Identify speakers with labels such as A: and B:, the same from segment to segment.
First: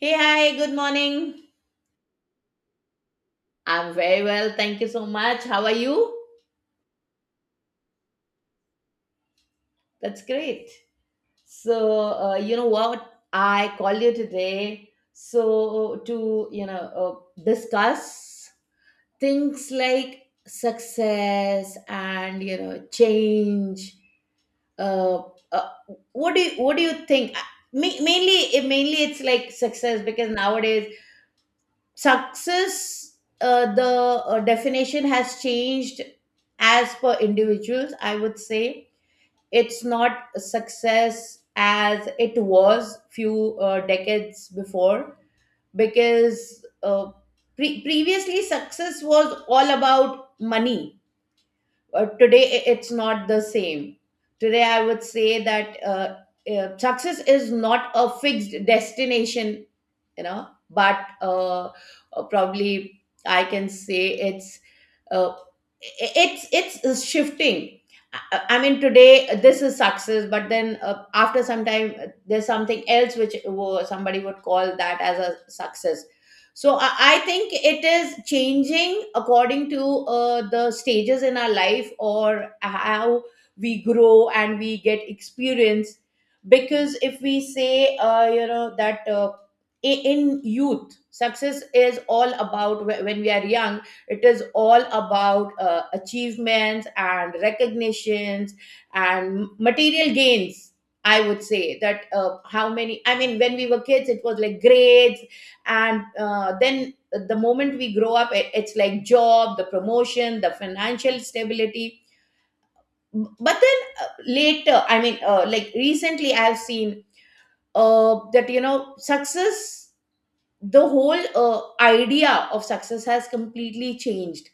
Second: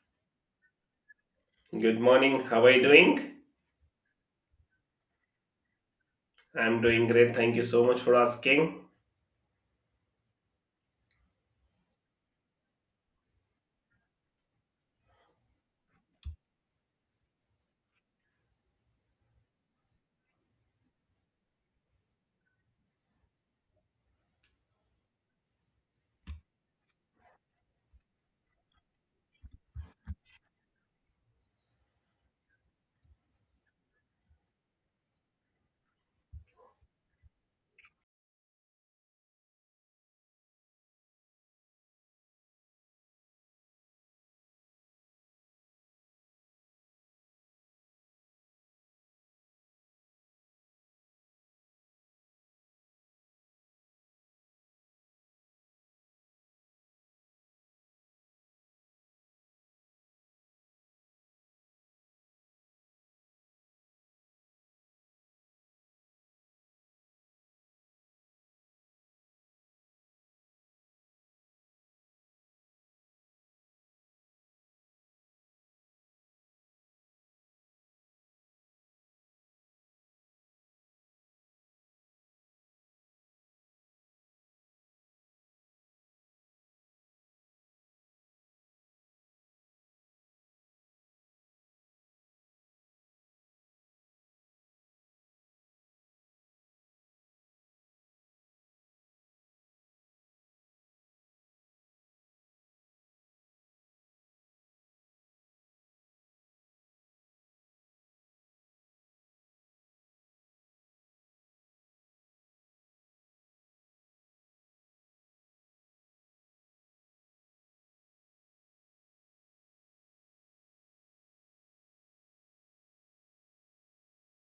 A: Hey, hi, good morning.
B: Good morning. How are you doing?
A: I'm very well. Thank you so much. How are you?
B: I'm doing great. Thank you so much for asking.
A: That's great. So, you know what? I called you today to discuss things like success and change. Uh, uh, what do you think? Mainly it's like success because nowadays success the definition has changed as per individuals, I would say. It's not success as it was few decades before because previously success was all about money. Today it's not the same. Today I would say that success is not a fixed destination, you know, but probably I can say it's uh, it's shifting. I mean, today this is success, but then after some time, there's something else which somebody would call that as a success. So I think it is changing according to the stages in our life or how we grow and we get experience. Because if we say, in youth, success is all about when we are young, it is all about achievements and recognitions and material gains. I would say that how many, I mean, when we were kids, it was like grades. And then the moment we grow up, it's like job, the promotion, the financial stability. But then later, I mean, like recently, I've seen that, you know, success, the whole idea of success has completely changed,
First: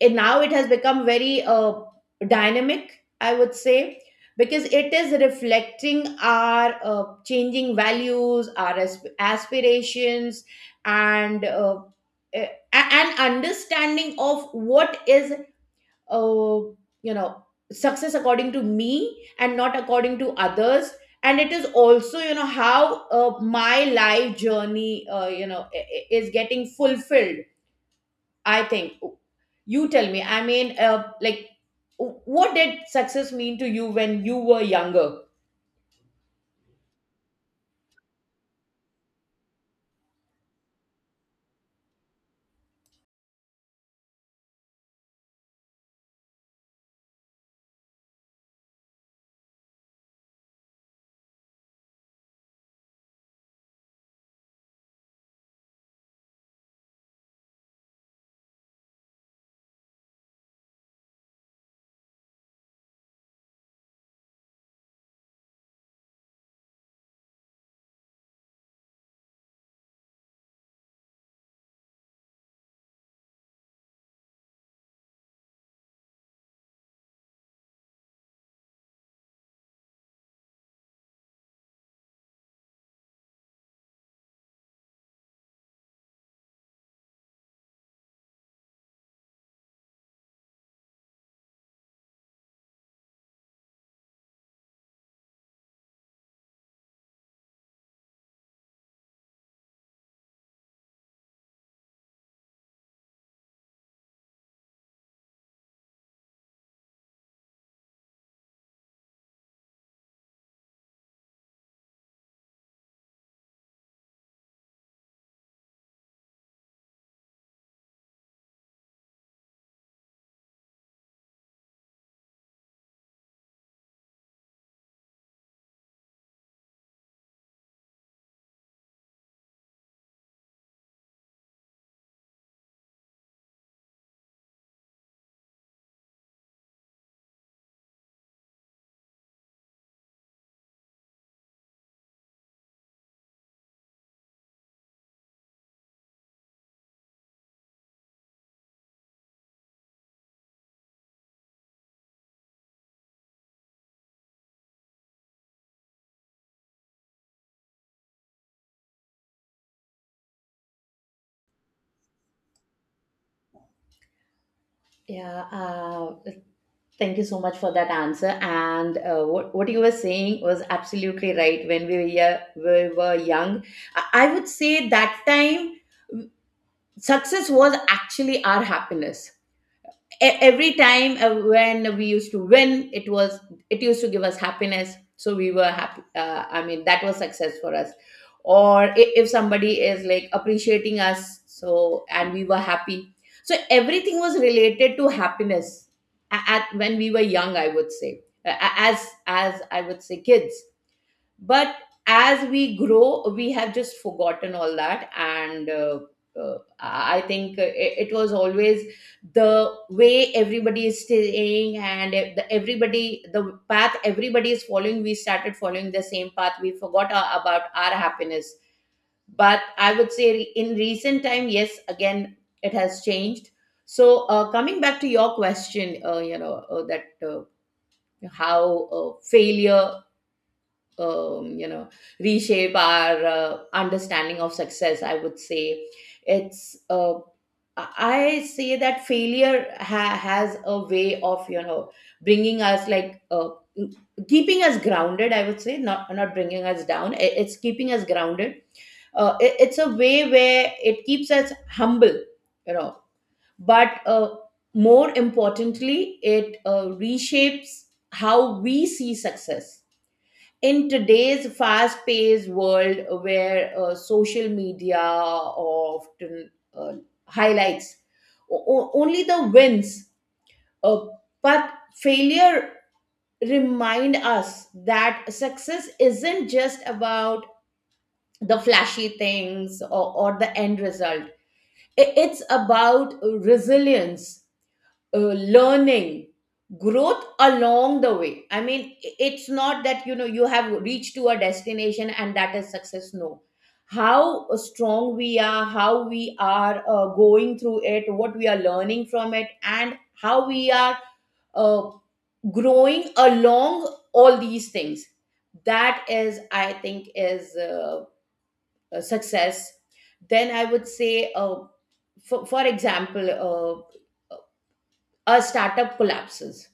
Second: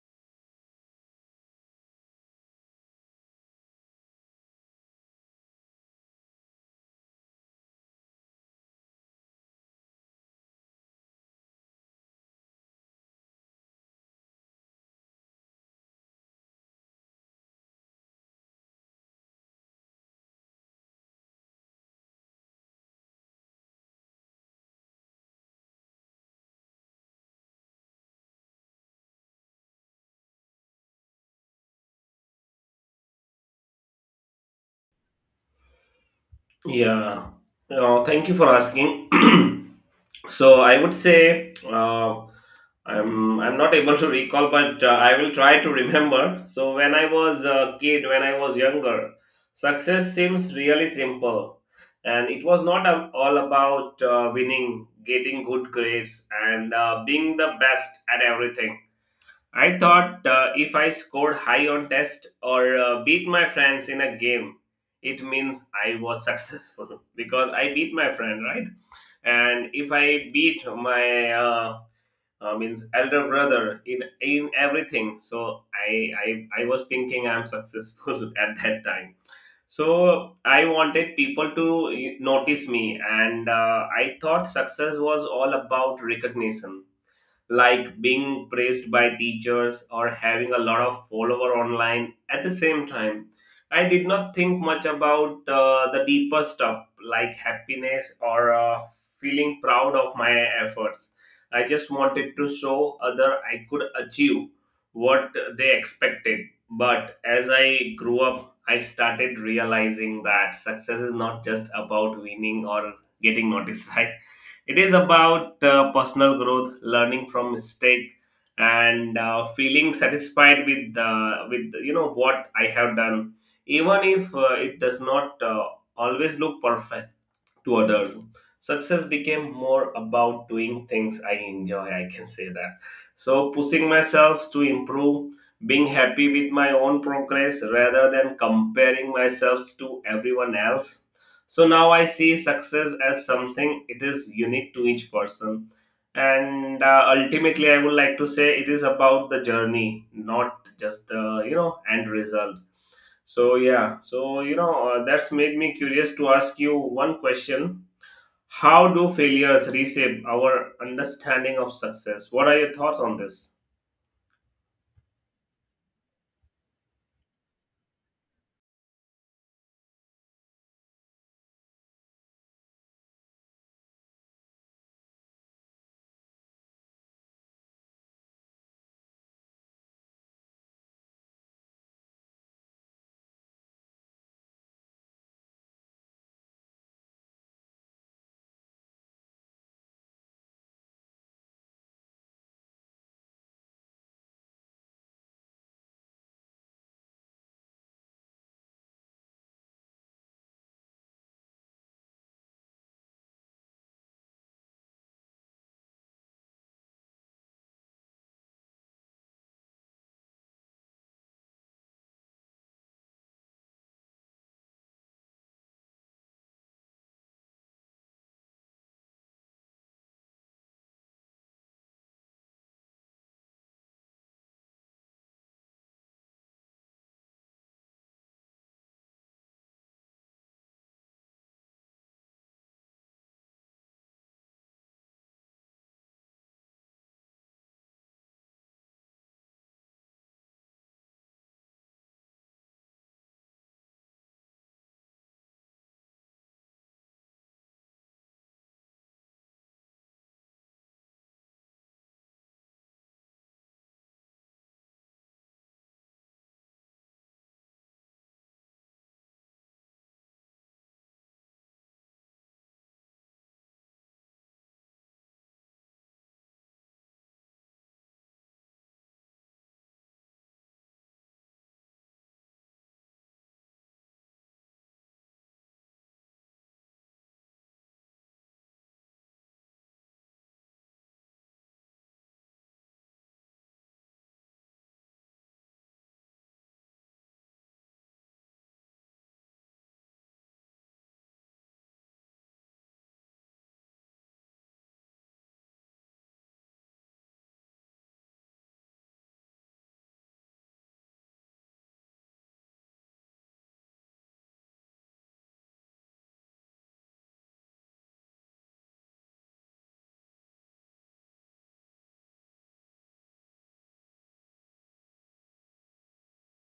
A: and now it has become very dynamic, I would say, because it is reflecting our changing values, our aspirations, and an understanding of what is uh, you know success according to me and not according to others. And it is also, you know, how my life journey, is getting fulfilled, I think. You tell me. I mean, like, what did success mean to you when you were younger?
B: Yeah. Thank you for asking. So I would say I'm not able to recall, but I will try to remember. So when I was a kid, when I was younger, success seems really simple, and it was not all about winning, getting good grades, and being the best at everything. I thought if I scored high on test or beat my friends in a game, it means I was successful because I beat my friend, right? And if I beat my means elder brother in everything, so I was thinking I'm successful at that time. So I wanted people to notice me, and I thought success was all about recognition like being praised by teachers or having a lot of follower online. At the same time, I did not think much about the deeper stuff like happiness or feeling proud of my efforts. I just wanted to show other I could achieve what they expected. But as I grew up, I started realizing that success is not just about winning or getting noticed, right? It is about personal growth, learning from mistake, and feeling satisfied with what I have done, even if it does not always look perfect to others. Success became more about doing things I enjoy, I can say that. So, pushing myself to improve, being happy with my own progress rather than comparing myself to everyone else. So, now I see success as something it is unique to each person. And ultimately, I would like to say it is about the journey, not just the end result. So yeah, so that's made me curious to ask you one question. How do failures reshape our understanding of success? What are your thoughts on this?
A: Yeah, uh, Thank you so much for that answer. And what you were saying was absolutely right. When we were young, I would say that time success was actually our happiness. E- every time when we used to win, it used to give us happiness, so we were happy. I mean, that was success for us. Or if somebody is like appreciating us, so and we were happy, so everything was related to happiness at when we were young, I would say, as I would say, kids. But as we grow, we have just forgotten all that. And I think it was always the way everybody is staying, and if the, everybody, the path everybody is following, we started following the same path. We forgot about our happiness. But I would say in recent time, yes, again it has changed. So coming back to your question, you know that how failure, you know, reshape our understanding of success. I would say it's I say that failure has a way of, you know, bringing us like, uh, keeping us grounded, I would say. Not bringing us down, it's keeping us grounded. It's a way where it keeps us humble, you know. But more importantly, it reshapes how we see success. In today's fast paced world where social media often uh, highlights only the wins, uh, but failure remind us that success isn't just about the flashy things or the end result. It's about resilience, learning, growth along the way. I mean, it's not that, you know, you have reached to a destination and that is success. No. How strong we are, how we are going through it, what we are learning from it, and how we are uh, growing along, all these things, that is, I think, is a success. Then I would say for example, a startup collapses,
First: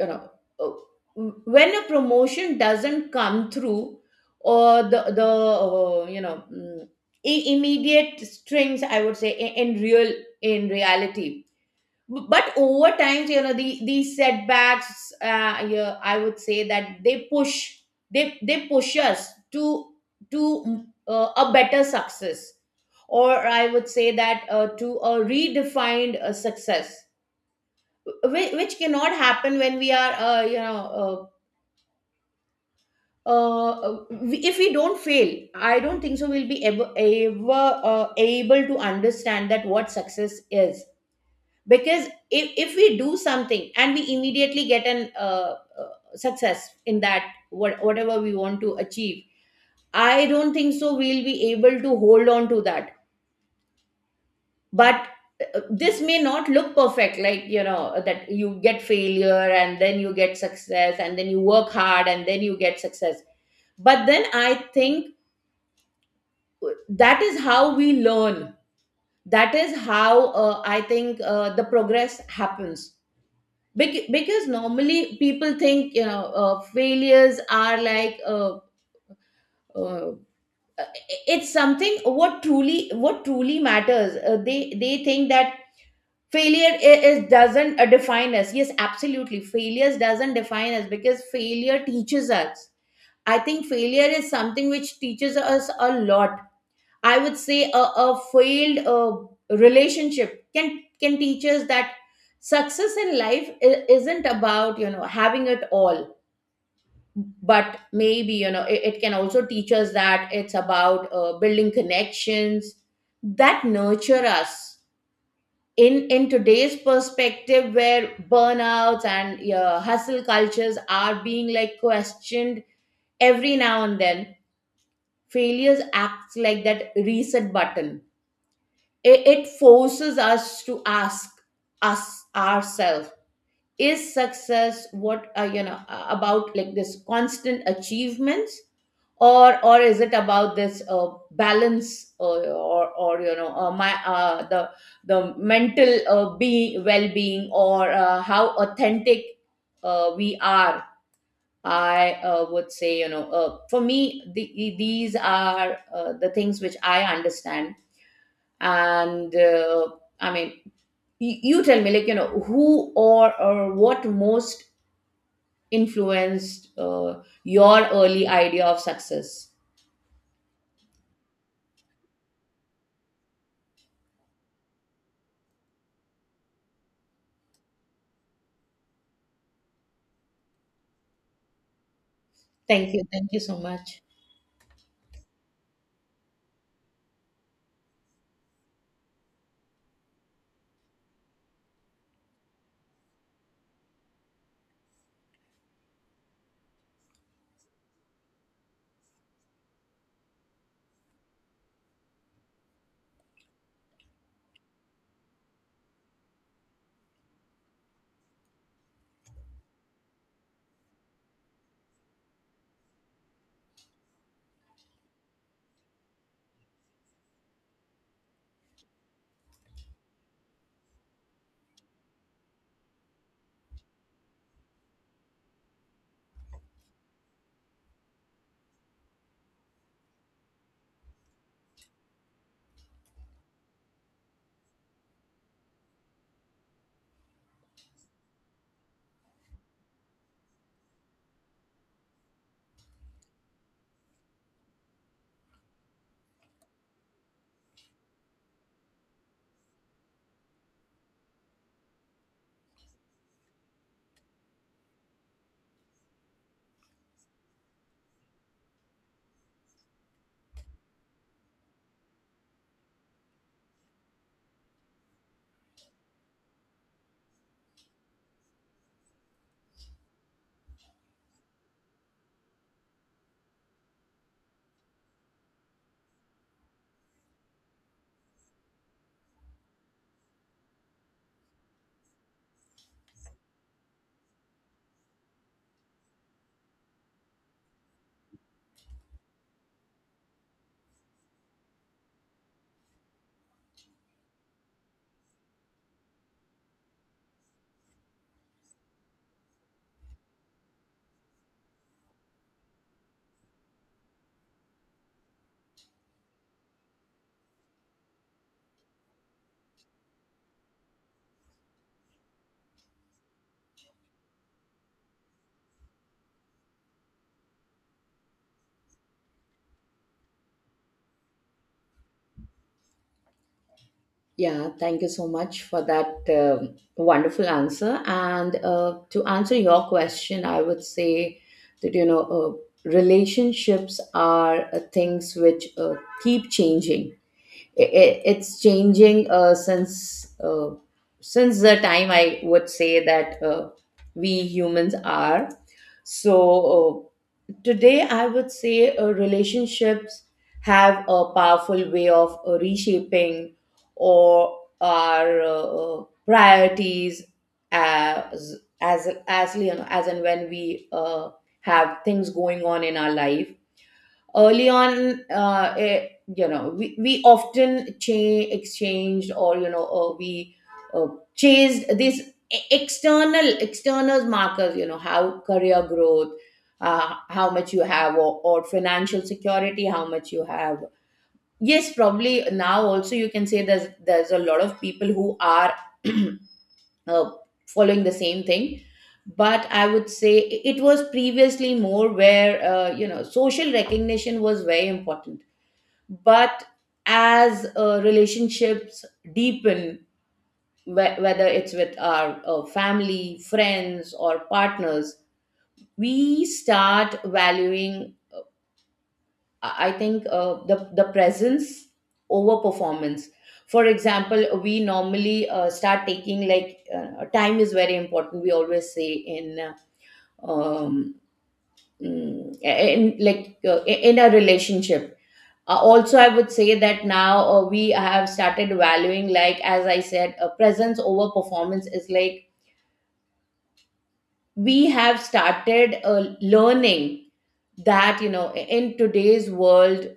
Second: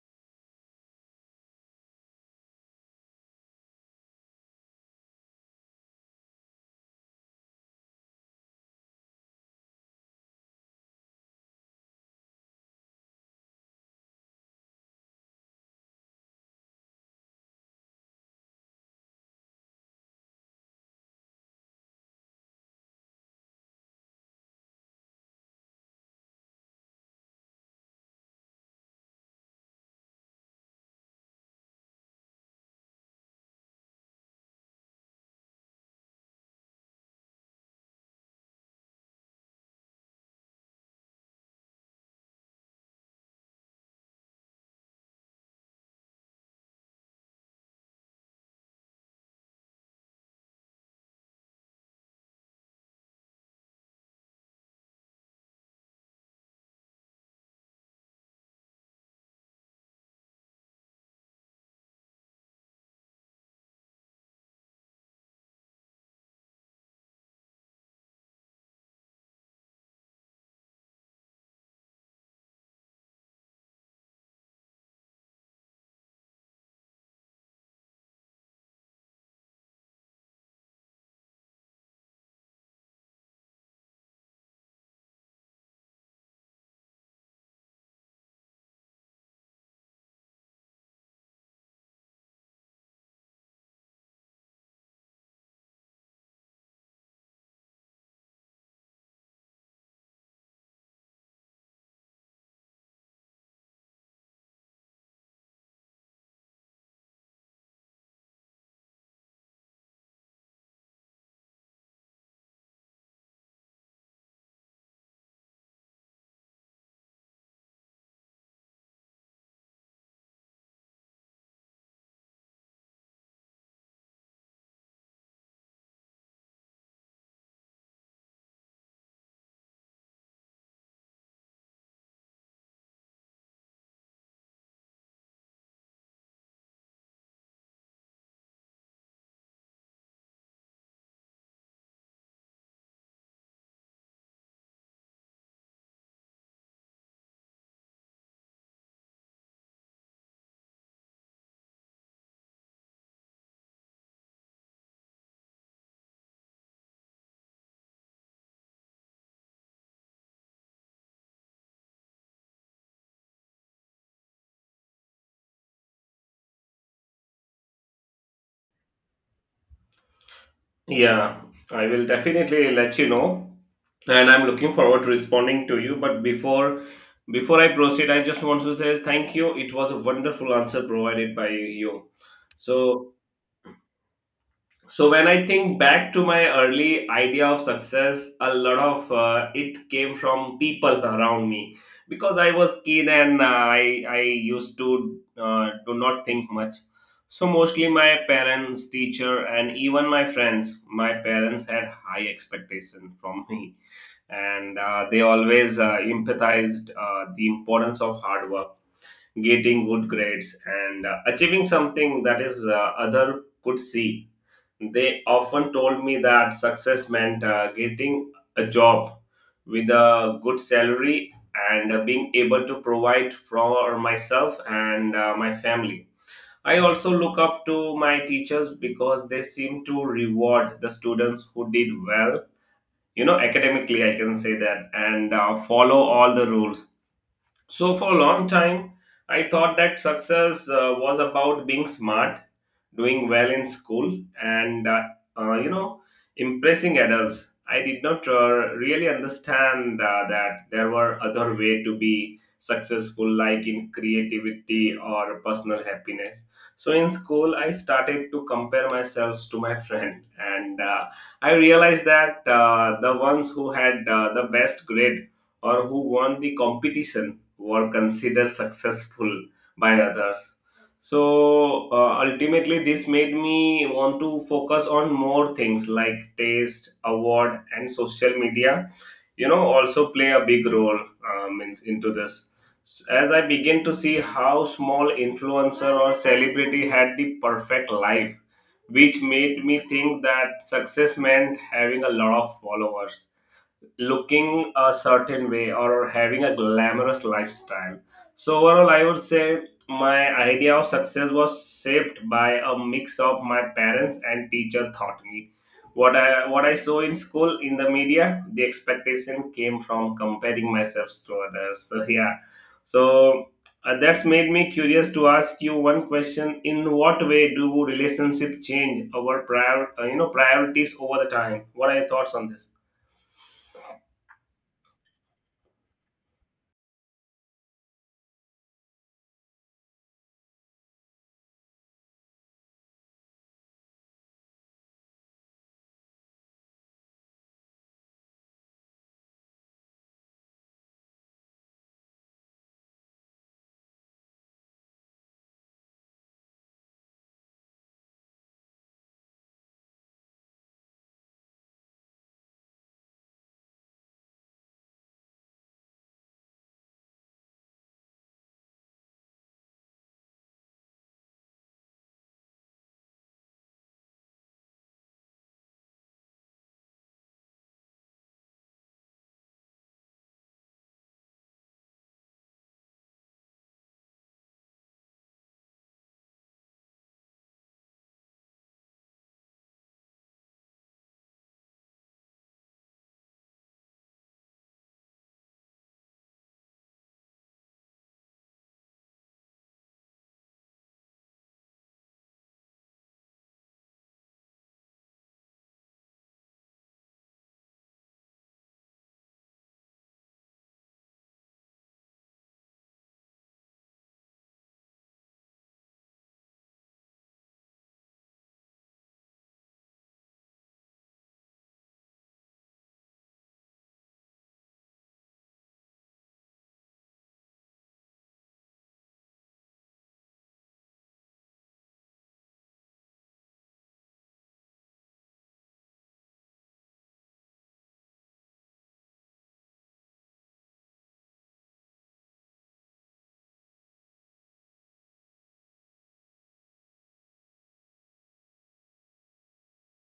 A: you know, uh, when a promotion doesn't come through, or the uh, you know mm, immediate strings, I would say, in real, in reality. But over times, you know, the these setbacks, yeah, I would say that they push, they push us to, a better success, or I would say that to a redefined success, which cannot happen when we are if we don't fail. I don't think so we'll be ever, ever able to understand that what success is. Because if we do something and we immediately get an success in that, whatever we want to achieve, I don't think so we'll be able to hold on to that. But this may not look perfect, like, you know, that you get failure and then you get success, and then you work hard and then you get success. But then I think that is how we learn, that is how, I think, the progress happens. Because normally people think, you know, failures are like, uh, it's something, what truly matters. They think that failure is doesn't define us. Yes, absolutely, failures doesn't define us, because failure teaches us. I think failure is something which teaches us a lot. I would say a failed relationship can teach us that success in life isn't about, you know, having it all, but maybe, you know, it can also teach us that it's about building connections that nurture us. In today's perspective where burnouts and hustle cultures are being like questioned every now and then, failures acts like that reset button. It forces us to ask us ourselves, is success what, about like this constant achievements, or is it about this balance, or, you know, my the mental be well-being, or how authentic we are? I would say, you know, for me, these are the things which I understand. And I mean, you tell me, like, you know, who or what most influenced your early idea of success?
B: Yeah, I will definitely let you know, and I'm looking forward to responding to you. But before I proceed, I just want to say thank you. It was a wonderful answer provided by you.
A: Thank you,
B: So,
A: thank you so much.
B: so when I think back to my early idea of success, a lot of it came from people around me, because I was keen and I used to do not think much. So mostly my parents, teacher, and even my friends. My parents had high expectations from me, and they always empathized the importance of hard work, getting good grades, and achieving something that is other could see. They often told me that success meant getting a job with a good salary and being able to provide for myself and my family. I also look up to my teachers because they seem to reward the students who did well, you know, academically, I can say that, and follow all the rules. So, for a long time, I thought that success was about being smart, doing well in school, and uh, you know, impressing adults. I did not really understand that there were other way to be successful, like in creativity or personal happiness. So, in school, I started to compare myself to my friend, and I realized that the ones who had the best grade or who won the competition were considered successful by others. So ultimately, this made me want to focus on more things like taste, award, and social media. You know, also play a big role in, into this. As I begin to see how small influencer or celebrity had the perfect life, which made me think that success meant having a lot of followers, looking a certain way, or having a glamorous lifestyle. So, overall, I would say my idea of success was shaped by a mix of my parents and teacher taught me. What I saw in school, in the media, the expectation came from comparing myself to others. So, yeah. So, that's made me curious to ask you one question. In what way do relationship change our priorities over the time? What are your thoughts on this?
A: Yeah, Thank you so much for that wonderful answer. And to answer your question, I would say that, you know, relationships are things which keep changing. It's changing since the time, I would say, that we humans are. So uh, today, I would say, relationships have a powerful way of reshaping or our priorities, as you know, as and when we have things going on in our life. Early on, you know, we often exchanged, or you know, we uh, chased these external external markers, you know, how career growth, how much you have, or financial security, how much you have. Yes, probably now also you can say there's a lot of people who are uh, following the same thing. But I would say it was previously more where you know, social recognition was very important. But as relationships deepen, whether it's with our family, friends, or partners, we start valuing, I think, the presence over performance. For example, we normally start taking like, time is very important, we always say, in um, mm, in like in a relationship. Also, I would say that now we have started valuing, like as I said, presence over performance. Is like we have started learning that, you know, in today's world,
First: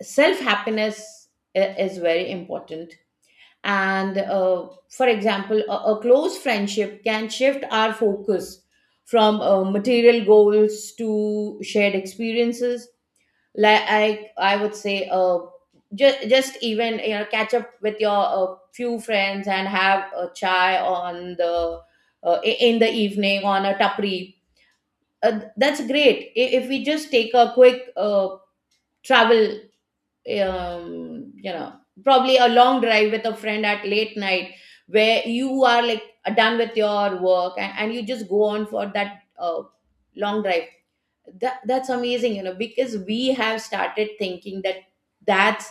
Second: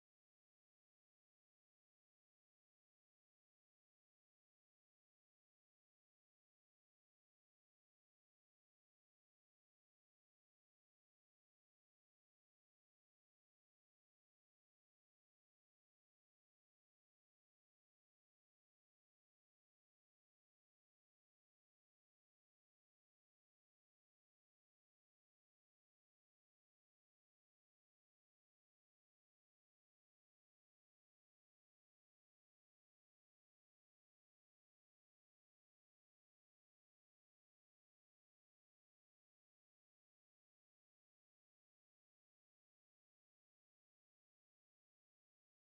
A: self happiness is very important. And for example, a close friendship can shift our focus from material goals to shared experiences, like I would say just even catch up with your few friends and have a chai on the in the evening on a tapri. That's great if we just take a quick travel, um, you know probably a long drive with a friend at late night, where you are like done with your work, and you just go on for that long drive. That's amazing, you know, because we have started thinking that that's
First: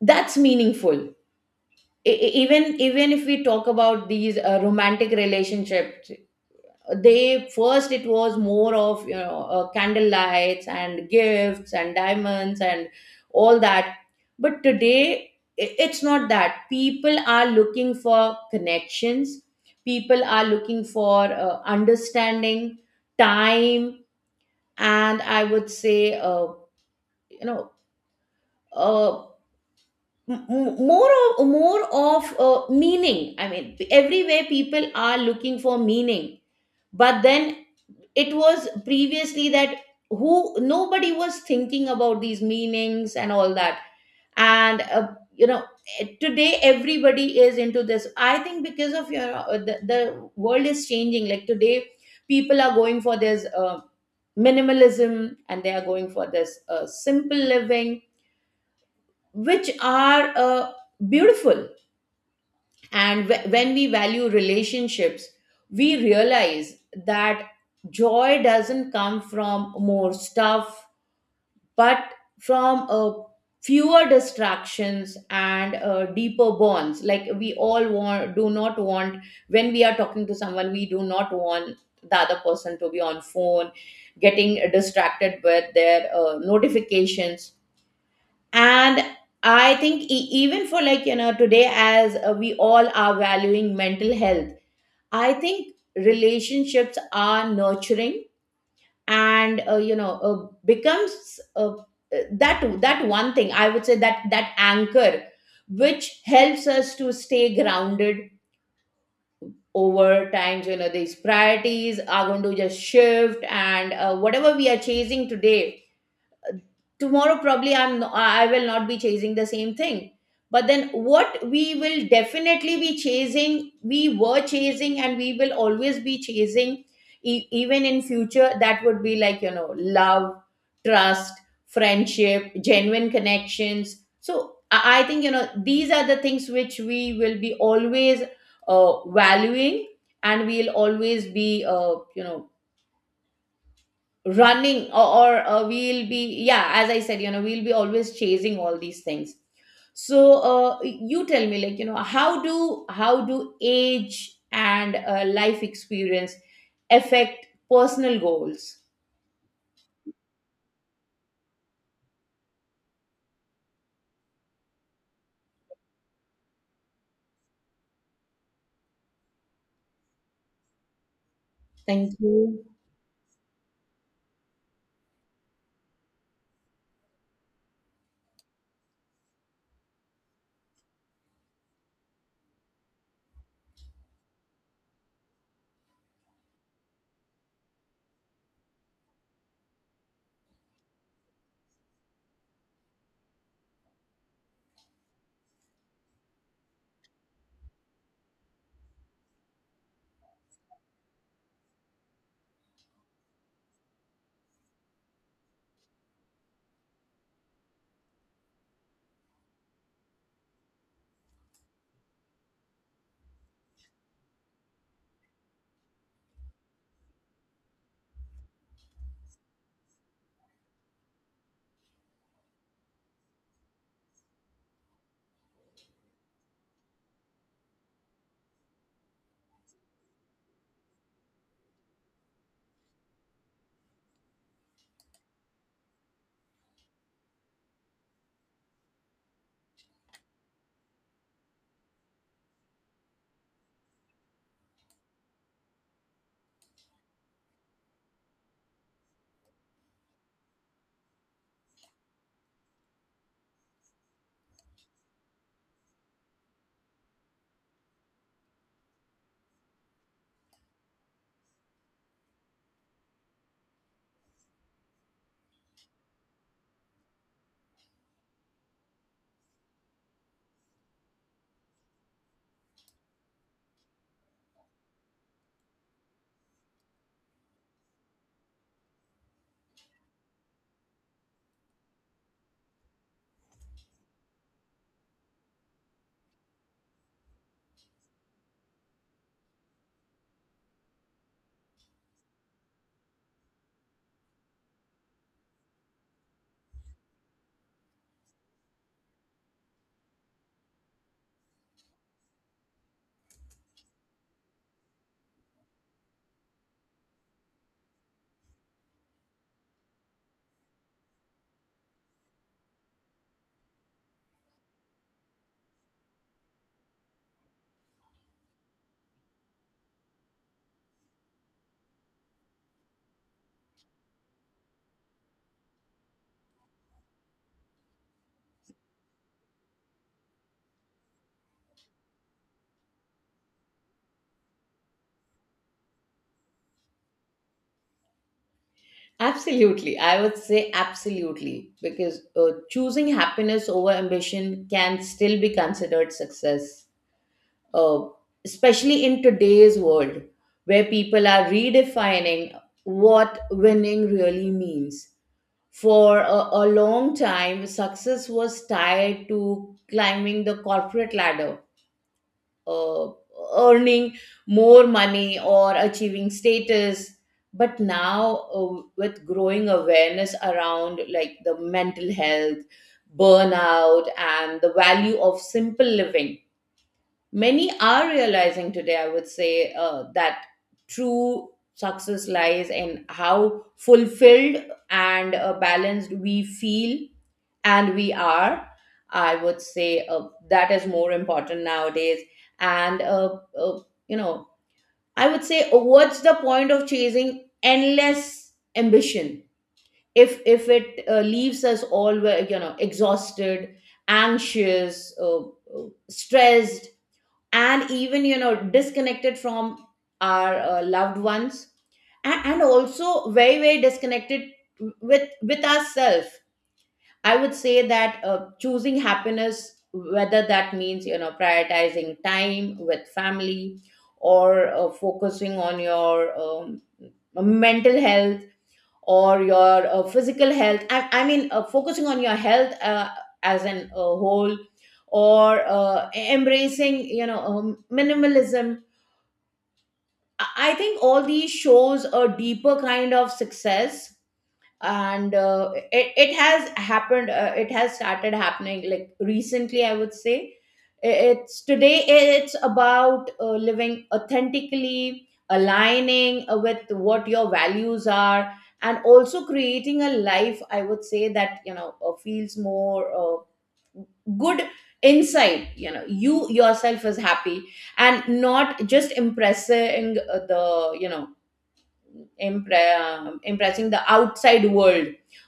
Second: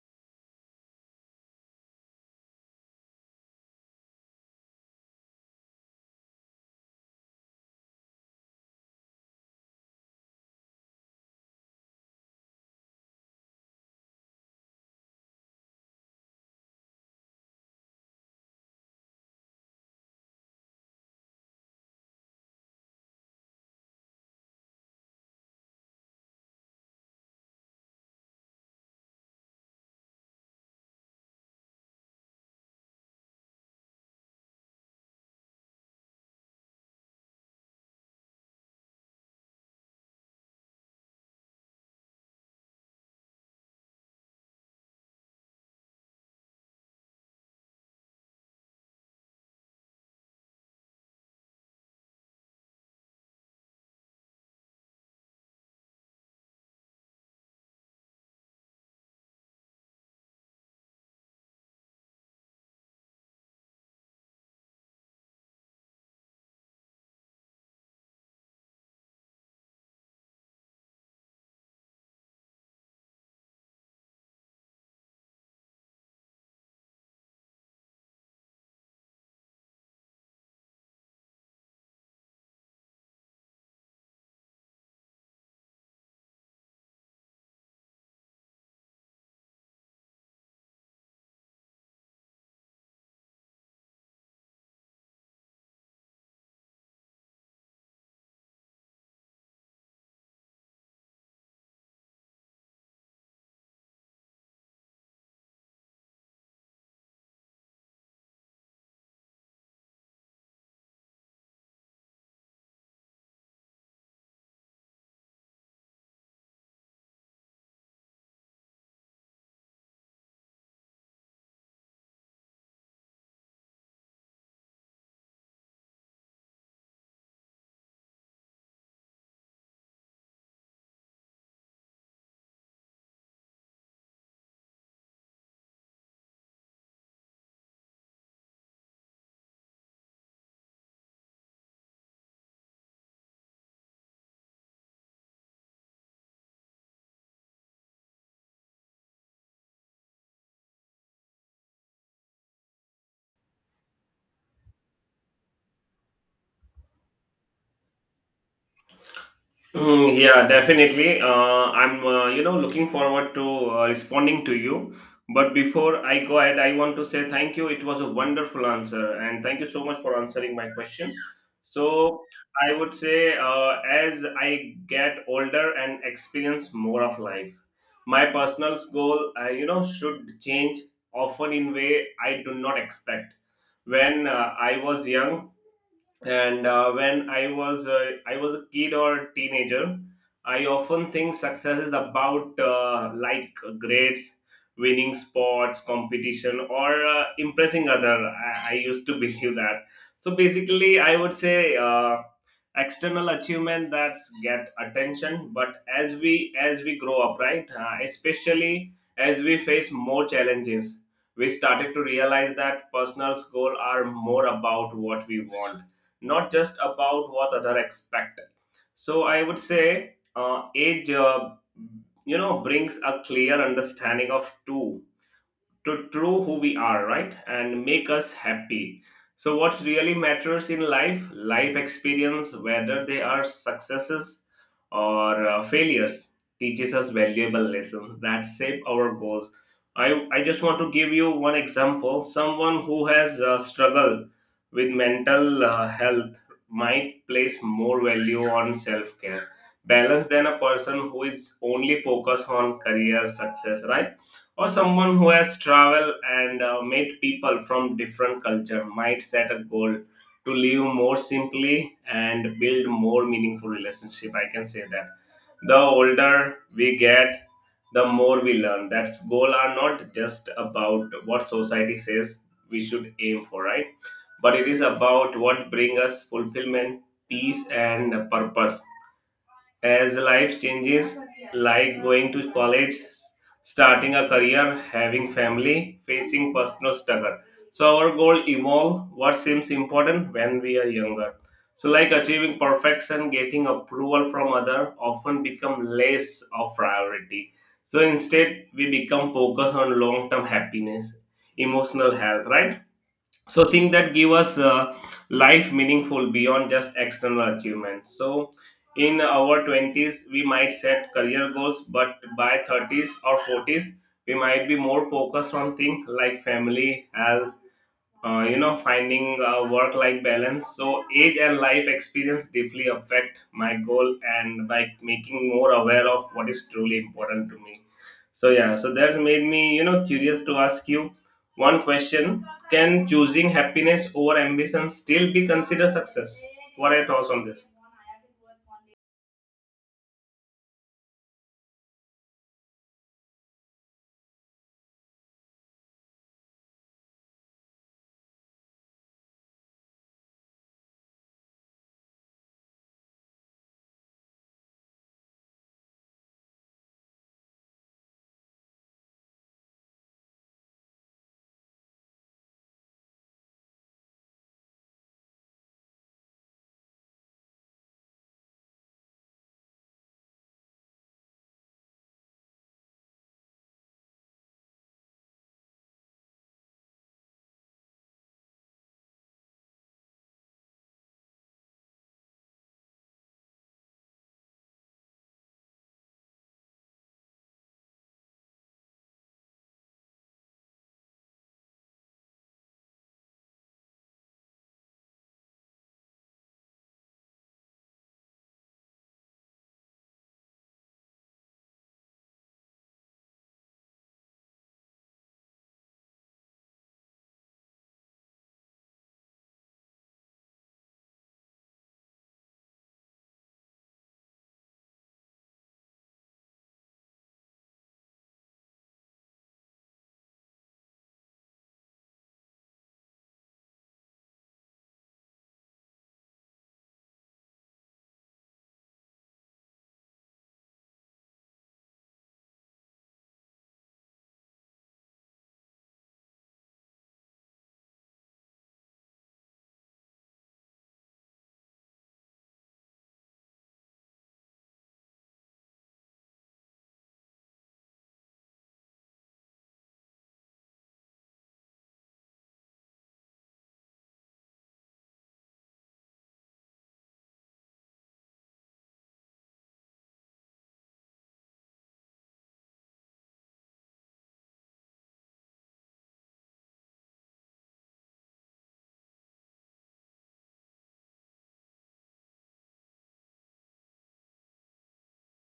A: that's meaningful. Even if we talk about these romantic relationships, they first it was more of, you know, candle lights and gifts and diamonds and all that, but today it's not that people are looking for connections, people are looking for understanding, time. And I would say you know uh, more of meaning. I mean, everywhere people are looking for meaning. But then it was previously that who nobody was thinking about these meanings and all that. And you know today everybody is into this. I think because of your the world is changing. Like today people are going for this minimalism, and they are going for this simple living, which are beautiful. And when we value relationships, we realize that joy doesn't come from more stuff, but from fewer distractions and deeper bonds. Like we all want, do not want, when we are talking to someone, we do not want the other person to be on phone, getting distracted with their notifications. And I think even for, like, you know, today, as we all are valuing mental health, I think relationships are nurturing and, becomes that one thing, I would say, that anchor which helps us to stay grounded. Over times, you know, these priorities are going to just shift, and whatever we are chasing today, tomorrow probably I will not be chasing the same thing. But then what we will definitely be chasing, we were chasing and we will always be chasing even in future, that would be, like, you know, love, trust, friendship, genuine connections. So I think, you know, these are the things which we will be always valuing, and we'll always be uh, you know running or we'll be, yeah, as I said, you know, we'll be always chasing all these things. So you tell me, like, you know, how do age and life experience affect personal goals?
B: Mm, yeah, definitely. I'm looking forward to responding to you. But before I go ahead, I want to say thank you. It was a wonderful answer, and thank you so much for answering my question.
A: Thank
B: So
A: you.
B: I would say, as I get older and experience more of life, my personal goal, should change often in way I do not expect. When I was young, and when I was a kid or a teenager, I often think success is about like grades, winning sports, competition, or impressing other. I used to believe that. So basically, I would say. External achievement that's get attention, but as we grow up, right? Especially as we face more challenges, we started to realize that personal goals are more about what we want, not just about what other expect. So I would say age brings a clear understanding of two to true who we are, right? And make us happy. So, what really matters in life, life experience, whether they are successes or failures, teaches us valuable lessons that shape our goals. I just want to give you one example. Someone who has struggled with mental health might place more value on self care, balance than a person who is only focused on career success, right? Or someone who has traveled and met people from different culture might set a goal to live more simply and build more meaningful relationship, I can say that. The older we get, the more we learn that goal are not just about what society says we should aim for, right? But it is about what bring us fulfillment, peace, and purpose. As life changes, like going to college, starting a career, having family, facing personal struggle. So our goal evolve what seems important when we are younger. So like achieving perfection, getting approval from other often become less of priority. So instead we become focused on long-term happiness, emotional health, right? So things that give us life meaningful beyond just external achievements. So in our 20s we might set career goals, but by 30s or 40s we might be more focused on things like family health, finding work life balance. So age and life experience deeply affect my goal and by making more aware of what is truly important to me. So yeah, so that's made me, you know, curious to ask you one question. Can choosing happiness over ambition still be considered success? What are your thoughts on this?
A: Absolutely. I would say absolutely, because choosing happiness over ambition can still be considered success, uh, especially in today's world where people are redefining what winning really means. For a long time, success was tied to climbing the corporate ladder, uh, earning more money or achieving status. But now, with growing awareness around, like, the mental health, burnout and the value of simple living, many are realizing today, I would say, that true success lies in how fulfilled and balanced we feel and we are. I would say that is more important nowadays. And uh, you know I would say, what's the point of chasing endless ambition if it leaves us all, well, you know, exhausted, anxious, stressed, and even, you know, disconnected from our loved ones, and also very, very disconnected with ourselves. I would say that, choosing happiness, whether that means, you know, prioritizing time with family, or focusing on your mental health or your physical health. I mean, focusing on your health as an whole, or embracing, you know, minimalism. I think all these shows a deeper kind of success, and it has happened, it has started happening, like, recently, I would say. It's Today it's about living authentically, aligning with what your values are, and also creating a life, I would say, that, you know, feels more good inside. You know, you yourself is happy and not just impressing the, you know, impressing the outside world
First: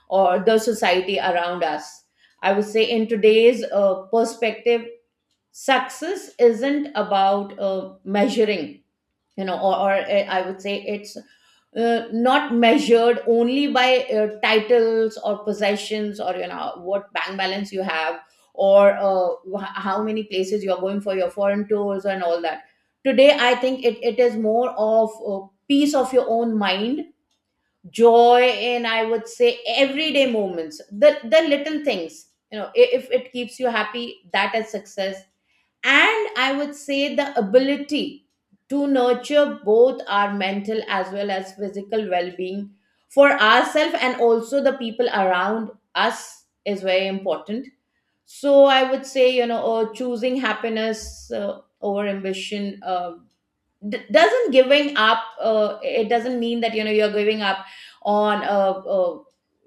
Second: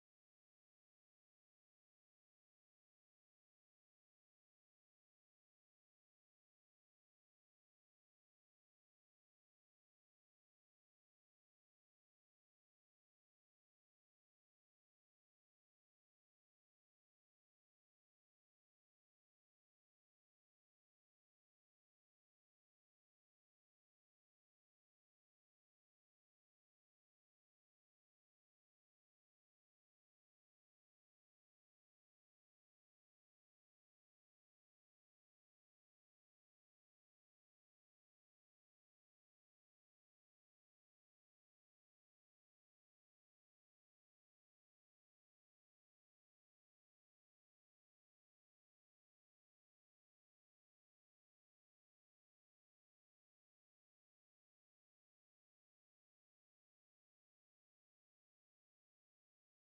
A: or the society around us. I would say, in today's perspective, success isn't about measuring, you know, or, I would say, it's not measured only by titles or possessions or, you know, what bank balance you have, or how many places you're going for your foreign tours and all that. Today, I think it is more of a peace of your own mind, joy in, I would say, everyday moments, the little things. You know, if it keeps you happy, that is success. And I would say the ability to nurture both our mental as well as physical well-being, for ourselves and also the people around us, is very important. So I would say, you know, choosing happiness over ambition d- doesn't giving up it doesn't mean that, you know, you're giving up on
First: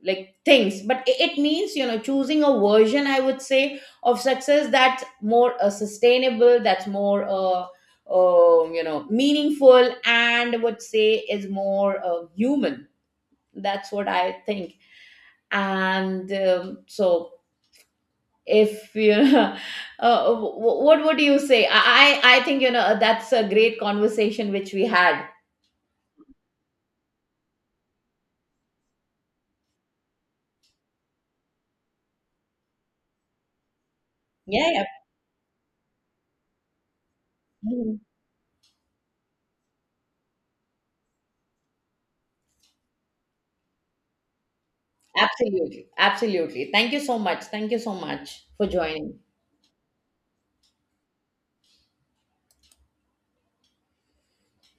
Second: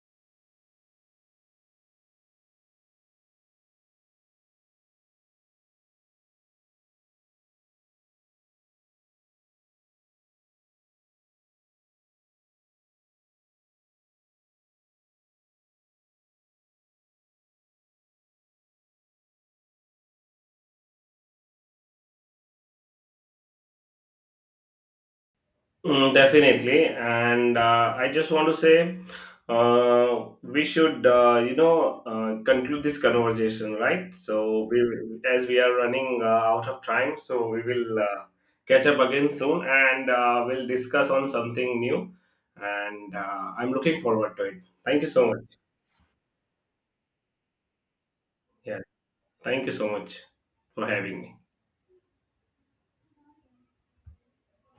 A: like things, but it means, you know, choosing a version, I would say, of success that's more sustainable, that's more meaningful, and I would say is more human. That's what I think. And so if you uh, what would you say? I think, you know, that's a great conversation which we had.
B: Mm, definitely. And I just want to say we should, conclude this conversation, right? So
A: Yeah,
B: we,
A: yeah.
B: as we are running out of time, so we
A: Mhm.
B: will catch up again soon and we'll discuss on something new. And I'm looking forward to it. Thank you so much.
A: Absolutely. Absolutely. Thank you so much. Thank you so much for
B: Yeah.
A: joining.
B: Thank you so much for having me.